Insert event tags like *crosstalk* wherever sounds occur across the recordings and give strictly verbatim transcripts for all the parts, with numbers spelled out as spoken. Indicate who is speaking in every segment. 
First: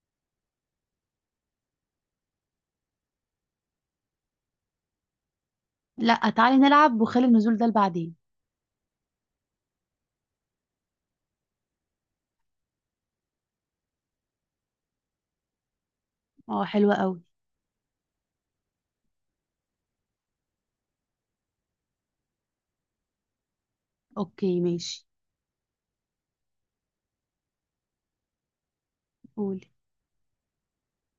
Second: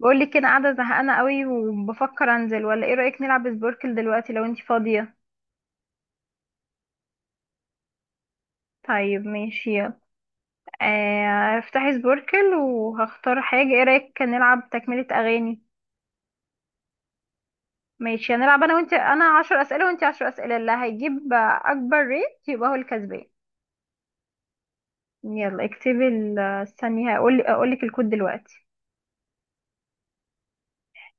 Speaker 1: بقول لك كده قاعده زهقانه قوي وبفكر انزل ولا ايه رايك نلعب سبوركل دلوقتي لو انتي فاضيه.
Speaker 2: لا، تعالي نلعب وخلي النزول ده لبعدين.
Speaker 1: طيب ماشي يلا. آه، افتحي سبوركل وهختار حاجه، ايه رايك كان نلعب تكمله اغاني.
Speaker 2: اه، حلوة قوي.
Speaker 1: ماشي، هنلعب انا وانتي، انا عشر اسئله وانتي عشر اسئله، اللي هيجيب اكبر ريت يبقى هو الكسبان.
Speaker 2: اوكي ماشي.
Speaker 1: يلا اكتبي ال- استني هقول اقول لك الكود دلوقتي.
Speaker 2: قولي.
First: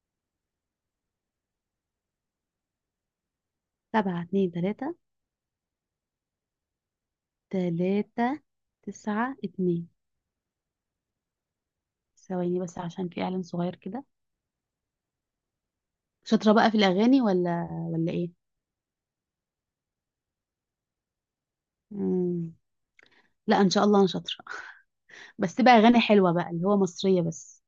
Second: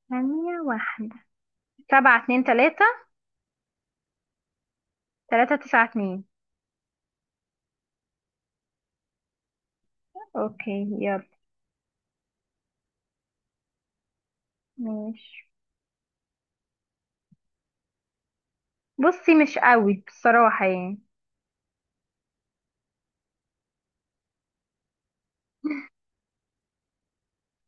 Speaker 1: ثانيه واحده. سبعة اتنين تلاتة.
Speaker 2: سبعة اتنين تلاتة.
Speaker 1: تلاتة تسعة اتنين.
Speaker 2: تلاتة تسعة اتنين.
Speaker 1: اوكي يلا.
Speaker 2: ثواني بس عشان في اعلان صغير كده.
Speaker 1: ماشي.
Speaker 2: شاطرة بقى في الاغاني ولا ولا ايه؟
Speaker 1: بصي مش قوي بصراحه يعني.
Speaker 2: مم. لا ان شاء الله انا شاطرة. بس تبقى اغاني حلوة بقى، اللي هو مصرية بس.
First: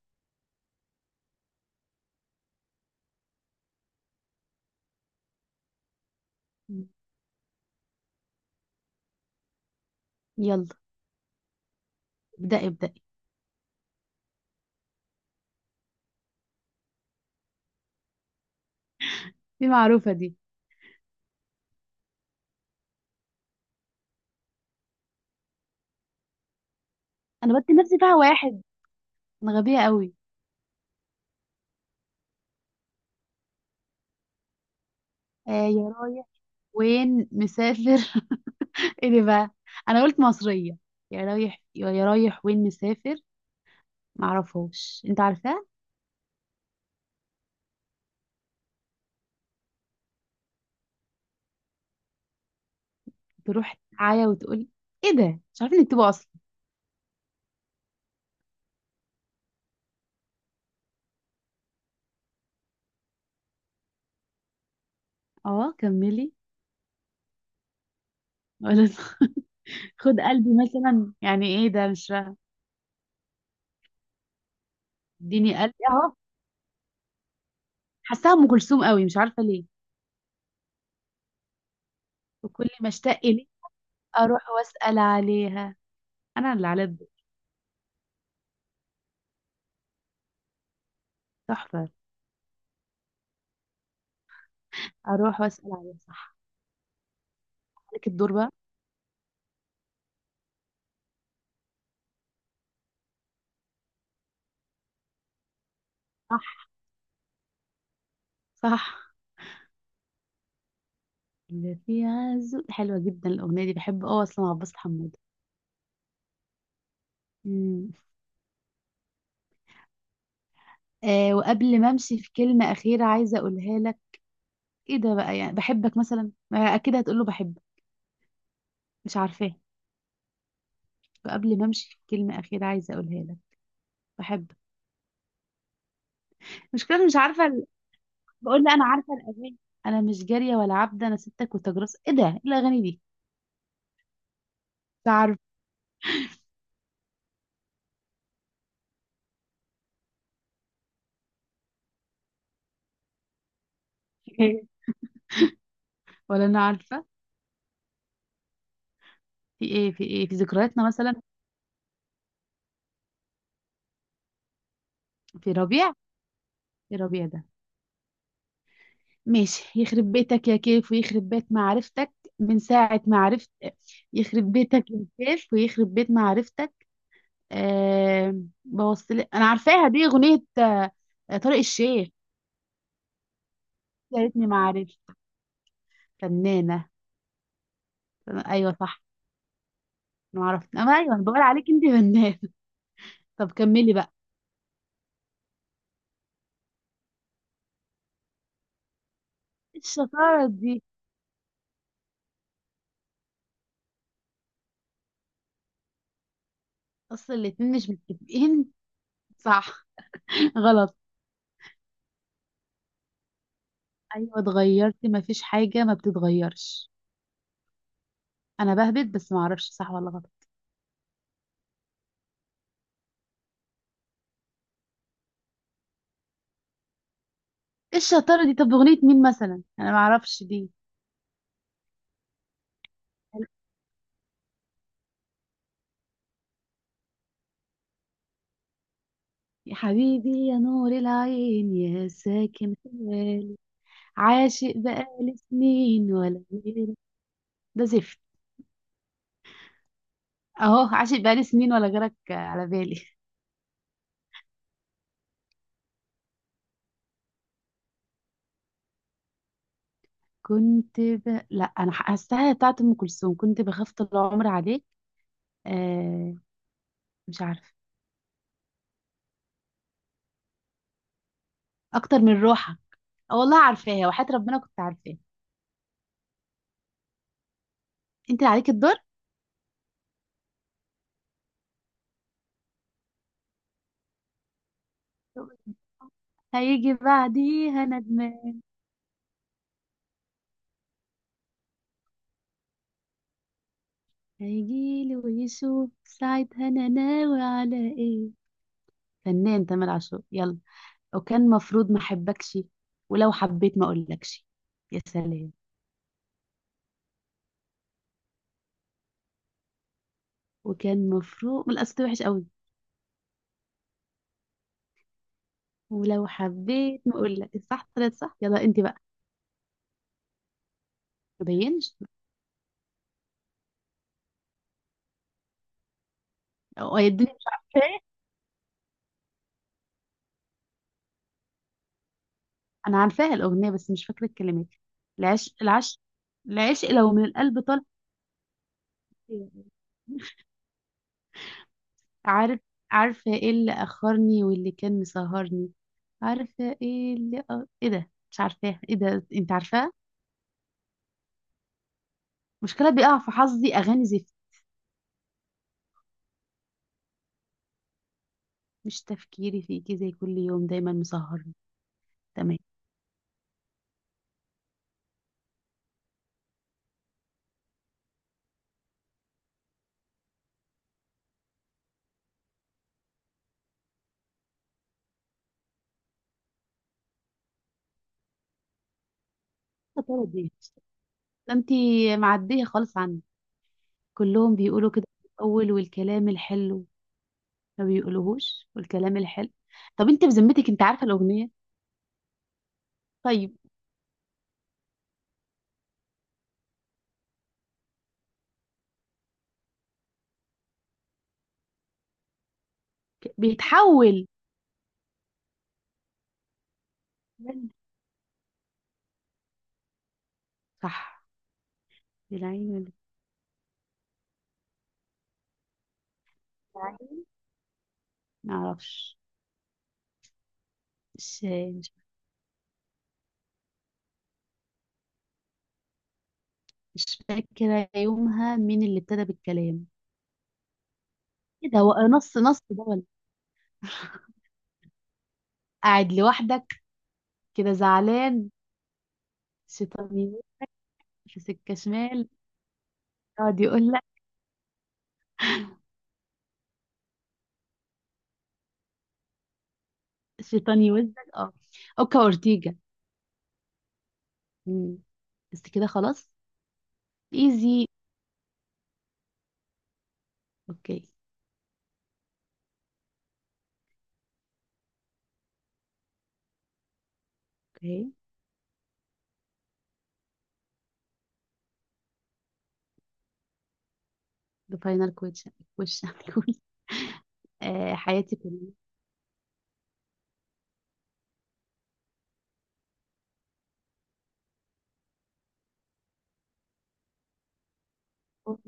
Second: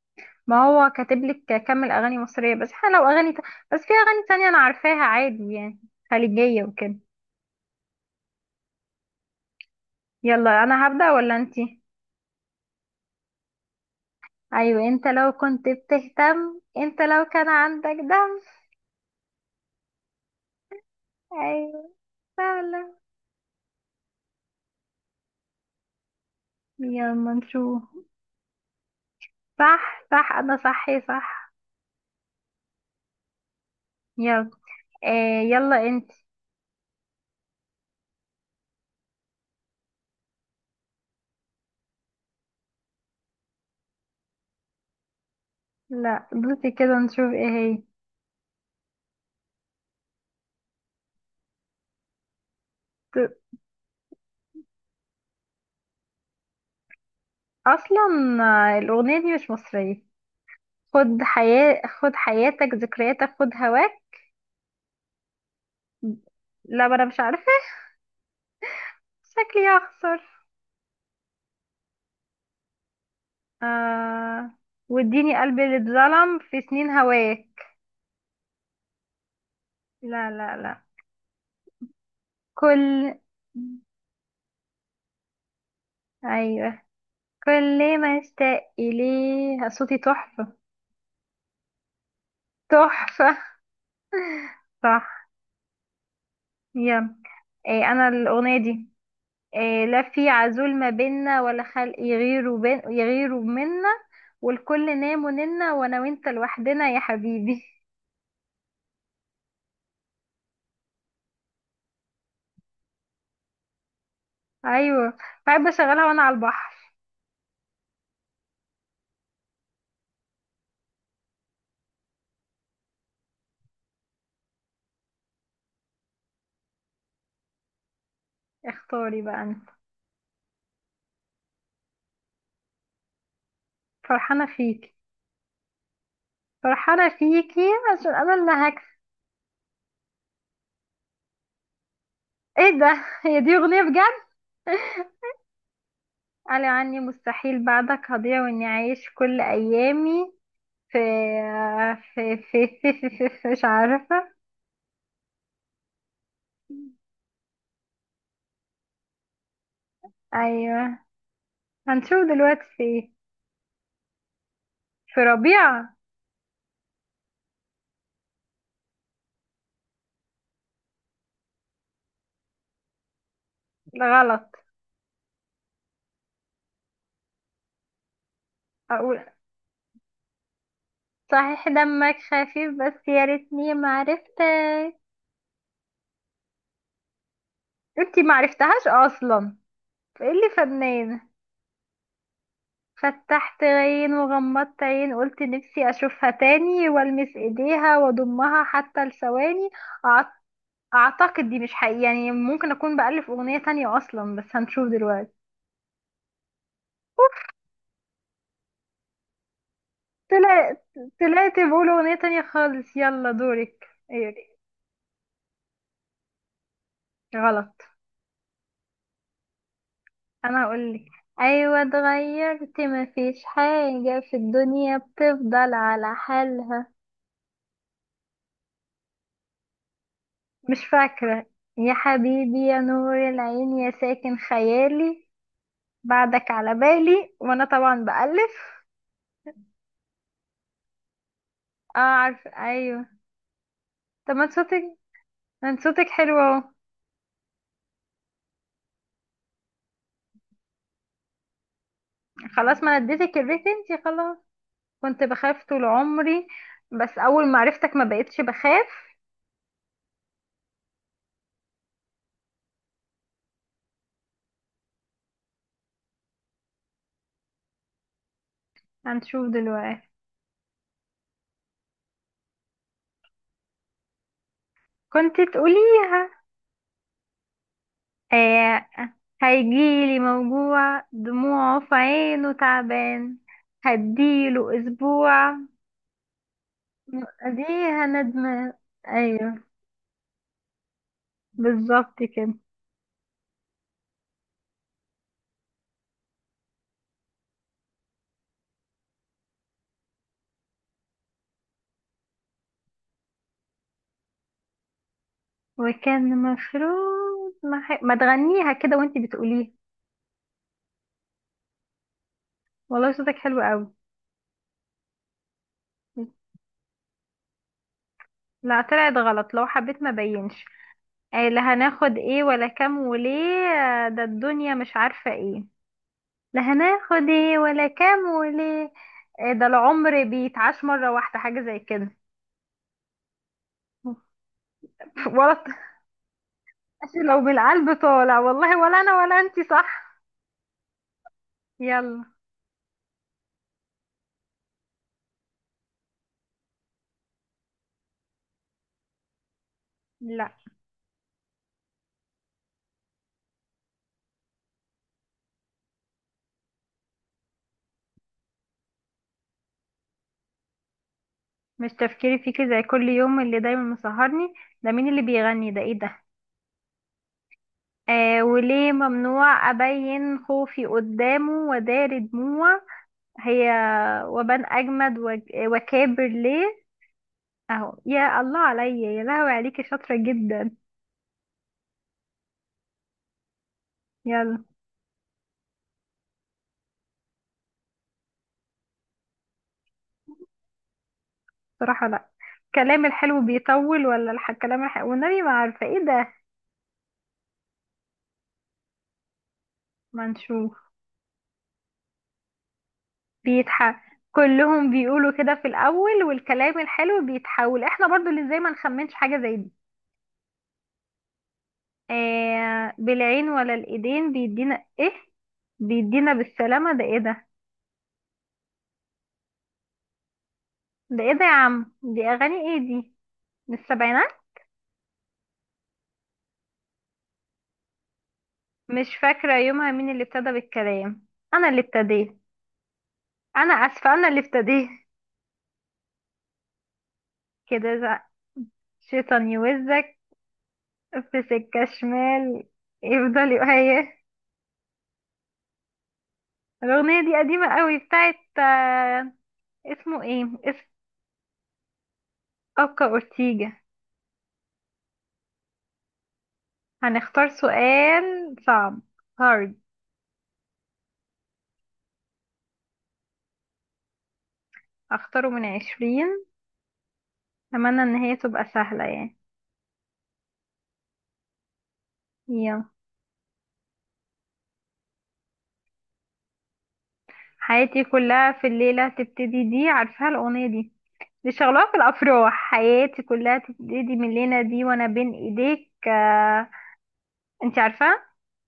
Speaker 1: ما هو كاتب لك كمل اغاني مصريه بس، احنا لو اغاني ت... بس في اغاني تانية انا عارفاها عادي يعني، خليجيه
Speaker 2: مم.
Speaker 1: وكده. يلا
Speaker 2: يلا
Speaker 1: انا هبدا ولا انتي؟
Speaker 2: ابدأي ابدأي.
Speaker 1: ايوه، انت لو كنت بتهتم انت لو كان عندك دم.
Speaker 2: دي معروفة دي.
Speaker 1: ايوه، فعلا. يلا
Speaker 2: انا بدي
Speaker 1: نشوف.
Speaker 2: نفسي فيها واحد. انا غبية
Speaker 1: صح
Speaker 2: قوي.
Speaker 1: صح، انا صحي صح. يلا. آه
Speaker 2: آه،
Speaker 1: يلا
Speaker 2: يا
Speaker 1: انت.
Speaker 2: رايح وين مسافر؟ ايه ده بقى؟ انا قلت مصريه. يا رايح يا رايح وين مسافر. معرفهاش، انت عارفاه؟
Speaker 1: لا بصي كده نشوف ايه هي. ت-
Speaker 2: تروح تعيا وتقول. ايه ده؟ مش عارفه انك تبقى اصلا.
Speaker 1: اصلا. آه، الاغنيه دي مش مصريه. خد حياة خد حياتك ذكرياتك خد هواك.
Speaker 2: اه كملي.
Speaker 1: لا ما انا مش عارفه.
Speaker 2: ولا *laughs*
Speaker 1: شكلي هخسر.
Speaker 2: خد قلبي مثلا، يعني ايه ده؟ مش فاهمه.
Speaker 1: آه، واديني
Speaker 2: اديني
Speaker 1: قلبي اللي
Speaker 2: قلبي اهو.
Speaker 1: اتظلم في سنين هواك.
Speaker 2: حاساها ام كلثوم قوي، مش عارفه ليه.
Speaker 1: لا لا لا.
Speaker 2: وكل ما
Speaker 1: كل،
Speaker 2: اشتاق ليه اروح واسال عليها. انا اللي
Speaker 1: ايوه،
Speaker 2: على الدور.
Speaker 1: كل ما اشتاق اليه صوتي تحفة.
Speaker 2: تحفه.
Speaker 1: تحفة. صح.
Speaker 2: اروح واسال عليها، صح.
Speaker 1: يلا. إيه انا
Speaker 2: عليك الدور بقى.
Speaker 1: الاغنية دي. إيه، لا في عزول ما بينا ولا خلق يغيروا بين يغيروا منا، والكل نام وننا وانا وانت
Speaker 2: صح،
Speaker 1: لوحدنا يا حبيبي. *laughs*
Speaker 2: صح. اللي في عزو، حلوه جدا الاغنيه دي، بحب اه اصلا عباس حمود.
Speaker 1: ايوه. بحب اشغلها وانا على البحر.
Speaker 2: مم. آه، وقبل ما امشي في كلمة أخيرة عايزة اقولها لك. ايه ده بقى؟ يعني بحبك مثلا، ما اكيد هتقول له بحبك. مش
Speaker 1: اختاري بقى
Speaker 2: عارفاه.
Speaker 1: انت.
Speaker 2: وقبل ما امشي في كلمة أخيرة عايزة اقولها لك.
Speaker 1: فرحانة
Speaker 2: بحبك.
Speaker 1: فيك.
Speaker 2: مشكلة،
Speaker 1: فرحانة
Speaker 2: مش عارفة ال-
Speaker 1: فيكي. عشان أنا اللي
Speaker 2: بقول لي انا
Speaker 1: هكسب.
Speaker 2: عارفة الأغاني. انا مش جارية ولا عبدة، انا ستك وتجرس. ايه ده؟ إيه
Speaker 1: إيه
Speaker 2: الأغاني دي؟
Speaker 1: ده، هي دي أغنية بجد؟
Speaker 2: مش
Speaker 1: *laughs*
Speaker 2: عارفة.
Speaker 1: قال عني مستحيل بعدك هضيع وإني أعيش كل أيامي في، في في في, في, في, في مش عارفة.
Speaker 2: *laughs* ولا انا عارفة. في ايه، في ايه، في ذكرياتنا
Speaker 1: أيوة،
Speaker 2: مثلا.
Speaker 1: هنشوف دلوقتي في إيه. في
Speaker 2: في
Speaker 1: ربيع.
Speaker 2: ربيع. في ربيع ده. ماشي، يخرب بيتك يا كيف ويخرب بيت معرفتك من ساعة ما عرفت.
Speaker 1: لا،
Speaker 2: يخرب
Speaker 1: غلط.
Speaker 2: بيتك يا كيف ويخرب بيت معرفتك. أه. بوصل،
Speaker 1: أقول:
Speaker 2: انا عارفاها دي اغنيه آه، طارق
Speaker 1: صحيح
Speaker 2: الشيخ.
Speaker 1: دمك خفيف بس يا ريتني
Speaker 2: يا ريتني ما
Speaker 1: معرفتك.
Speaker 2: عرفت. فنانه.
Speaker 1: انتي
Speaker 2: ايوه
Speaker 1: معرفتهاش
Speaker 2: صح.
Speaker 1: أصلا. فإيه
Speaker 2: انا ما
Speaker 1: اللي
Speaker 2: عرفت اما ايوه،
Speaker 1: فنان؟
Speaker 2: أنا بقول عليك انت فنانه. *laughs* طب
Speaker 1: فتحت
Speaker 2: كملي بقى.
Speaker 1: عين وغمضت عين قلت نفسي أشوفها تاني والمس ايديها واضمها حتى لثواني.
Speaker 2: إيه
Speaker 1: أعت-
Speaker 2: الشطاره دي؟
Speaker 1: اعتقد دي مش حقيقي يعني، ممكن اكون بألف اغنية تانية اصلا بس هنشوف دلوقتي.
Speaker 2: اصل الاتنين مش متفقين. صح. *laughs*
Speaker 1: طلعت.
Speaker 2: غلط.
Speaker 1: طلعت بقول اغنية تانية خالص. يلا دورك. إيه،
Speaker 2: ايوه اتغيرتي، ما فيش حاجه ما بتتغيرش.
Speaker 1: غلط.
Speaker 2: انا بهبت بس، ما اعرفش صح ولا غلط.
Speaker 1: انا هقولك، ايوه اتغيرت مفيش حاجة في الدنيا بتفضل على حالها.
Speaker 2: ايه الشطاره دي؟ طب اغنيه مين مثلا؟ انا ما اعرفش دي.
Speaker 1: مش فاكرة. يا حبيبي يا نور العين يا ساكن خيالي، بعدك على بالي، وانا طبعا بألف.
Speaker 2: يا حبيبي يا نور العين
Speaker 1: اه،
Speaker 2: يا
Speaker 1: عارف،
Speaker 2: ساكن.
Speaker 1: ايوه. طب ما انت
Speaker 2: عاشق
Speaker 1: صوتك
Speaker 2: بقالي
Speaker 1: ما انت صوتك
Speaker 2: سنين
Speaker 1: حلو
Speaker 2: ولا
Speaker 1: اهو.
Speaker 2: غيرك. ده زفت. اهو، عاشق بقالي سنين ولا غيرك على
Speaker 1: خلاص،
Speaker 2: بالي.
Speaker 1: ما أنا اديتك الريت انتي خلاص. كنت بخاف طول عمري، بس اول ما عرفتك ما بقتش بخاف.
Speaker 2: كنت ب... لا، انا حاساها بتاعت ام كلثوم، كنت بخاف طول عمري عليك. آه. مش عارفه.
Speaker 1: هنشوف دلوقتي.
Speaker 2: اكتر من روحك. اه والله عارفاها، وحياة ربنا كنت عارفاها.
Speaker 1: كنت تقوليها.
Speaker 2: انت اللي عليك
Speaker 1: آه.
Speaker 2: الدور.
Speaker 1: هيجيلي موجوع دموعه في عينه تعبان، هديله اسبوع.
Speaker 2: هيجي
Speaker 1: دي
Speaker 2: بعديها ندمان.
Speaker 1: ندمان. ايوه، بالظبط كده.
Speaker 2: هيجيلي ويشوف ساعتها انا ناوي على ايه. فنان تامر عاشور، يلا. وكان مفروض ما احبكش. ولو حبيت ما اقولكش. يا سلام.
Speaker 1: وكان المفروض ما, ح... ما تغنيها كده وانت بتقوليها،
Speaker 2: وكان مفروض من الاساس، وحش قوي.
Speaker 1: والله صوتك حلو قوي.
Speaker 2: ولو حبيت ما اقول لك، الصح طلعت صح، يلا انت
Speaker 1: لا
Speaker 2: بقى.
Speaker 1: طلعت غلط، لو حبيت ما بينش.
Speaker 2: ما
Speaker 1: آه، لا
Speaker 2: بينش.
Speaker 1: هناخد ايه ولا كام وليه. آه، ده الدنيا مش عارفة ايه. لا
Speaker 2: او يا
Speaker 1: هناخد
Speaker 2: الدنيا مش
Speaker 1: ايه ولا
Speaker 2: عارفاه.
Speaker 1: كام وليه. آه، ده العمر بيتعاش مرة واحدة حاجة زي كده.
Speaker 2: انا عارفاها الاغنيه بس مش فاكره الكلمات.
Speaker 1: *laughs*
Speaker 2: العش
Speaker 1: ولا.
Speaker 2: العش العشق لو
Speaker 1: عشان
Speaker 2: من
Speaker 1: لو
Speaker 2: القلب طال.
Speaker 1: بالقلب طالع، والله ولا انا ولا انتي. صح يلا.
Speaker 2: عارف. عارفه ايه اللي اخرني واللي كان مسهرني. عارفه ايه اللي أ... ايه ده؟ مش عارفاها. ايه ده انت عارفاها؟
Speaker 1: لا،
Speaker 2: مشكله بيقع في حظي اغاني زفت. مش تفكيري فيكي زي كل يوم دايما مسهرني.
Speaker 1: مش تفكيري
Speaker 2: تمام.
Speaker 1: فيكي زي كل يوم اللي دايما مسهرني. ده مين اللي بيغني ده، ايه ده؟ آه، وليه ممنوع أبين خوفي قدامه ودار دموع. هي. وبان أجمد وك- وكابر ليه. أهو، يا الله عليا، يا لهوي عليكي
Speaker 2: يا
Speaker 1: شاطرة
Speaker 2: ترى دي؟
Speaker 1: جدا.
Speaker 2: ده انتي معديه خالص عني. كلهم
Speaker 1: يلا.
Speaker 2: بيقولوا كده في الاول والكلام الحلو. ما بيقولوهوش والكلام الحلو. طب انت بذمتك انت عارفه الاغنيه؟
Speaker 1: بصراحة لأ. الكلام الحلو
Speaker 2: طيب،
Speaker 1: بيطول ولا الح- الكلام الحلو، والنبي ما عارفة ايه ده. ما نشوف.
Speaker 2: ك-
Speaker 1: بيتح
Speaker 2: بيتحول.
Speaker 1: كلهم بيقولوا كده في الأول، والكلام الحلو بيتحول. احنا برضو اللي زي ما نخمنش حاجة زي دي.
Speaker 2: صح. بالعين ولا
Speaker 1: آه بالعين ولا الإيدين بيدينا ايه، بيدينا بالسلامة، ده
Speaker 2: بالعين.
Speaker 1: ايه ده؟
Speaker 2: ما اعرفش.
Speaker 1: ده ايه
Speaker 2: مش
Speaker 1: ده يا عم،
Speaker 2: مش
Speaker 1: دي اغاني ايه دي؟ من السبعينات.
Speaker 2: مش فاكره يومها مين اللي
Speaker 1: مش
Speaker 2: ابتدى
Speaker 1: فاكرة
Speaker 2: بالكلام.
Speaker 1: يومها مين اللي ابتدى بالكلام. انا
Speaker 2: كده
Speaker 1: اللي
Speaker 2: هو
Speaker 1: ابتديت.
Speaker 2: نص نص ده ولا؟
Speaker 1: انا اسفة انا اللي ابتديت.
Speaker 2: قاعد لوحدك، كده
Speaker 1: كده زق
Speaker 2: زعلان.
Speaker 1: شيطان
Speaker 2: شيطان
Speaker 1: يوزك،
Speaker 2: يمين، في
Speaker 1: في
Speaker 2: سكه
Speaker 1: سكة
Speaker 2: شمال،
Speaker 1: شمال، يفضل
Speaker 2: يقعد يقول لك.
Speaker 1: يهيه. الاغنية دي قديمة قوي بتاعت آه، اسمه ايه
Speaker 2: شيطان
Speaker 1: اسم
Speaker 2: يوزك، اه. اوكا اورتيجا.
Speaker 1: اوكا اورتيجا.
Speaker 2: مم. بس كده خلاص.
Speaker 1: هنختار
Speaker 2: ايزي.
Speaker 1: سؤال صعب. هارد.
Speaker 2: اوكي
Speaker 1: اختاره من عشرين. اتمنى
Speaker 2: اوكي.
Speaker 1: ان هي تبقى سهلة يعني. يلا.
Speaker 2: The final question question. *laughs* Cool. آه،
Speaker 1: حياتي
Speaker 2: حياتي
Speaker 1: كلها في
Speaker 2: كلها.
Speaker 1: الليلة تبتدي، دي عارفاها الاغنية دي، دي شغلها في الافراح. حياتي كلها تبتدي من لينا دي وانا بين ايديك، آه. انت عارفه؟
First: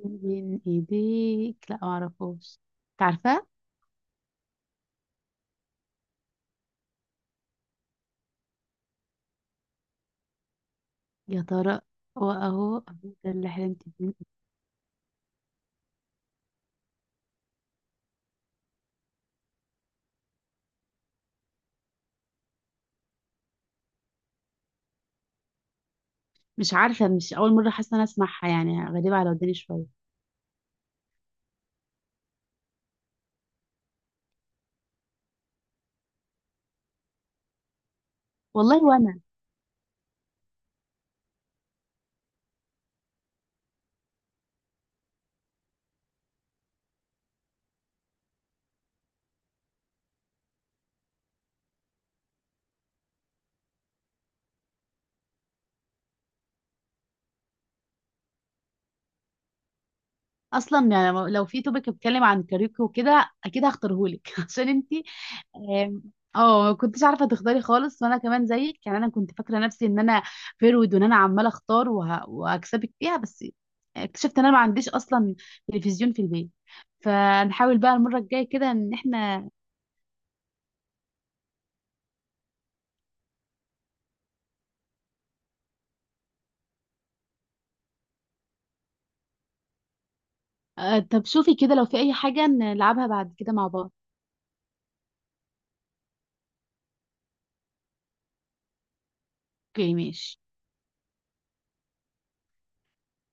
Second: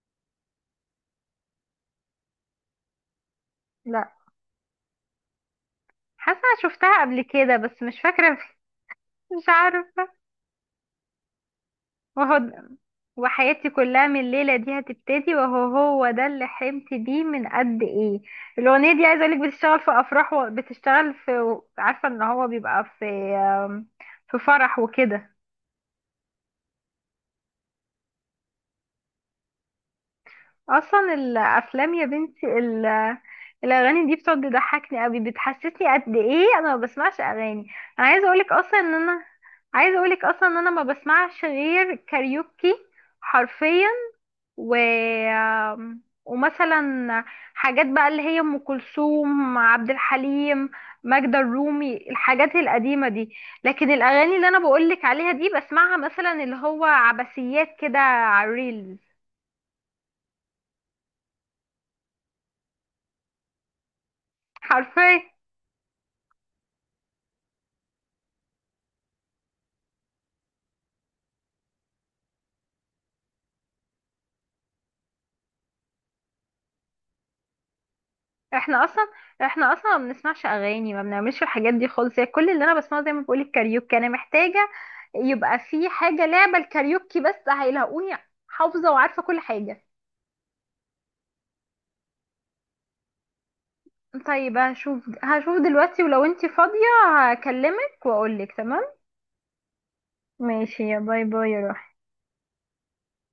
Speaker 2: بين ايديك. لا معرفوش. تعرفه؟
Speaker 1: لا. حاسه شفتها قبل كده بس مش فاكره. *laughs* مش عارفه.
Speaker 2: يا ترى.
Speaker 1: وهو.
Speaker 2: واهو أهو، ده اللي
Speaker 1: وحياتي
Speaker 2: حلمت
Speaker 1: كلها
Speaker 2: بيه.
Speaker 1: من الليله دي هتبتدي، وهو هو ده اللي حلمت بيه من قد ايه. الاغنيه دي عايزه اقولك بتشتغل في افراح، وبتشتغل في، عارفه ان هو بيبقى في، آم، في فرح وكده.
Speaker 2: مش عارفه، مش اول مره حاسه انا اسمعها، يعني غريبه على وداني شويه.
Speaker 1: اصلا الافلام يا بنتي ال- الاغاني دي بتقعد تضحكني قوي، بتحسسني قد ايه انا ما بسمعش اغاني. انا عايزه اقولك اصلا
Speaker 2: والله
Speaker 1: ان
Speaker 2: وانا
Speaker 1: انا عايزه اقولك اصلا ان انا ما بسمعش غير كاريوكي، حرفيا. و، ومثلا حاجات بقى اللي هي ام كلثوم، عبد الحليم، ماجدة الرومي، الحاجات القديمه دي. لكن الاغاني اللي انا بقولك عليها دي بسمعها مثلا اللي هو عباسيات كده على الريلز،
Speaker 2: اصلا، يعني لو في توبيك بيتكلم عن كاريوكي وكده اكيد هختارهولك، *laughs* عشان انت.
Speaker 1: حرفيا.
Speaker 2: آم، اه، ما كنتش عارفه تختاري خالص. وانا كمان زيك، يعني انا كنت فاكره نفسي ان انا فيرود، وان انا عماله اختار وه... وهكسبك فيها، بس اكتشفت ان انا ما عنديش اصلا تلفزيون في البيت. فنحاول بقى المره الجايه كده
Speaker 1: احنا
Speaker 2: ان
Speaker 1: اصلا
Speaker 2: احنا.
Speaker 1: احنا اصلا ما بنسمعش اغاني، ما بنعملش الحاجات دي خالص، هي كل اللي انا بسمعه زي ما بقول الكاريوكي. انا محتاجه يبقى في حاجه لعبه الكاريوكي، بس هيلاقوني حافظه وعارفه كل حاجه.
Speaker 2: آه، طب شوفي كده لو في اي حاجه نلعبها بعد كده مع بعض.
Speaker 1: طيب هشوف هشوف دلوقتي ولو انتي فاضيه هكلمك واقولك تمام.
Speaker 2: اوكي ماشي.
Speaker 1: ماشي، يا باي باي يا روحي.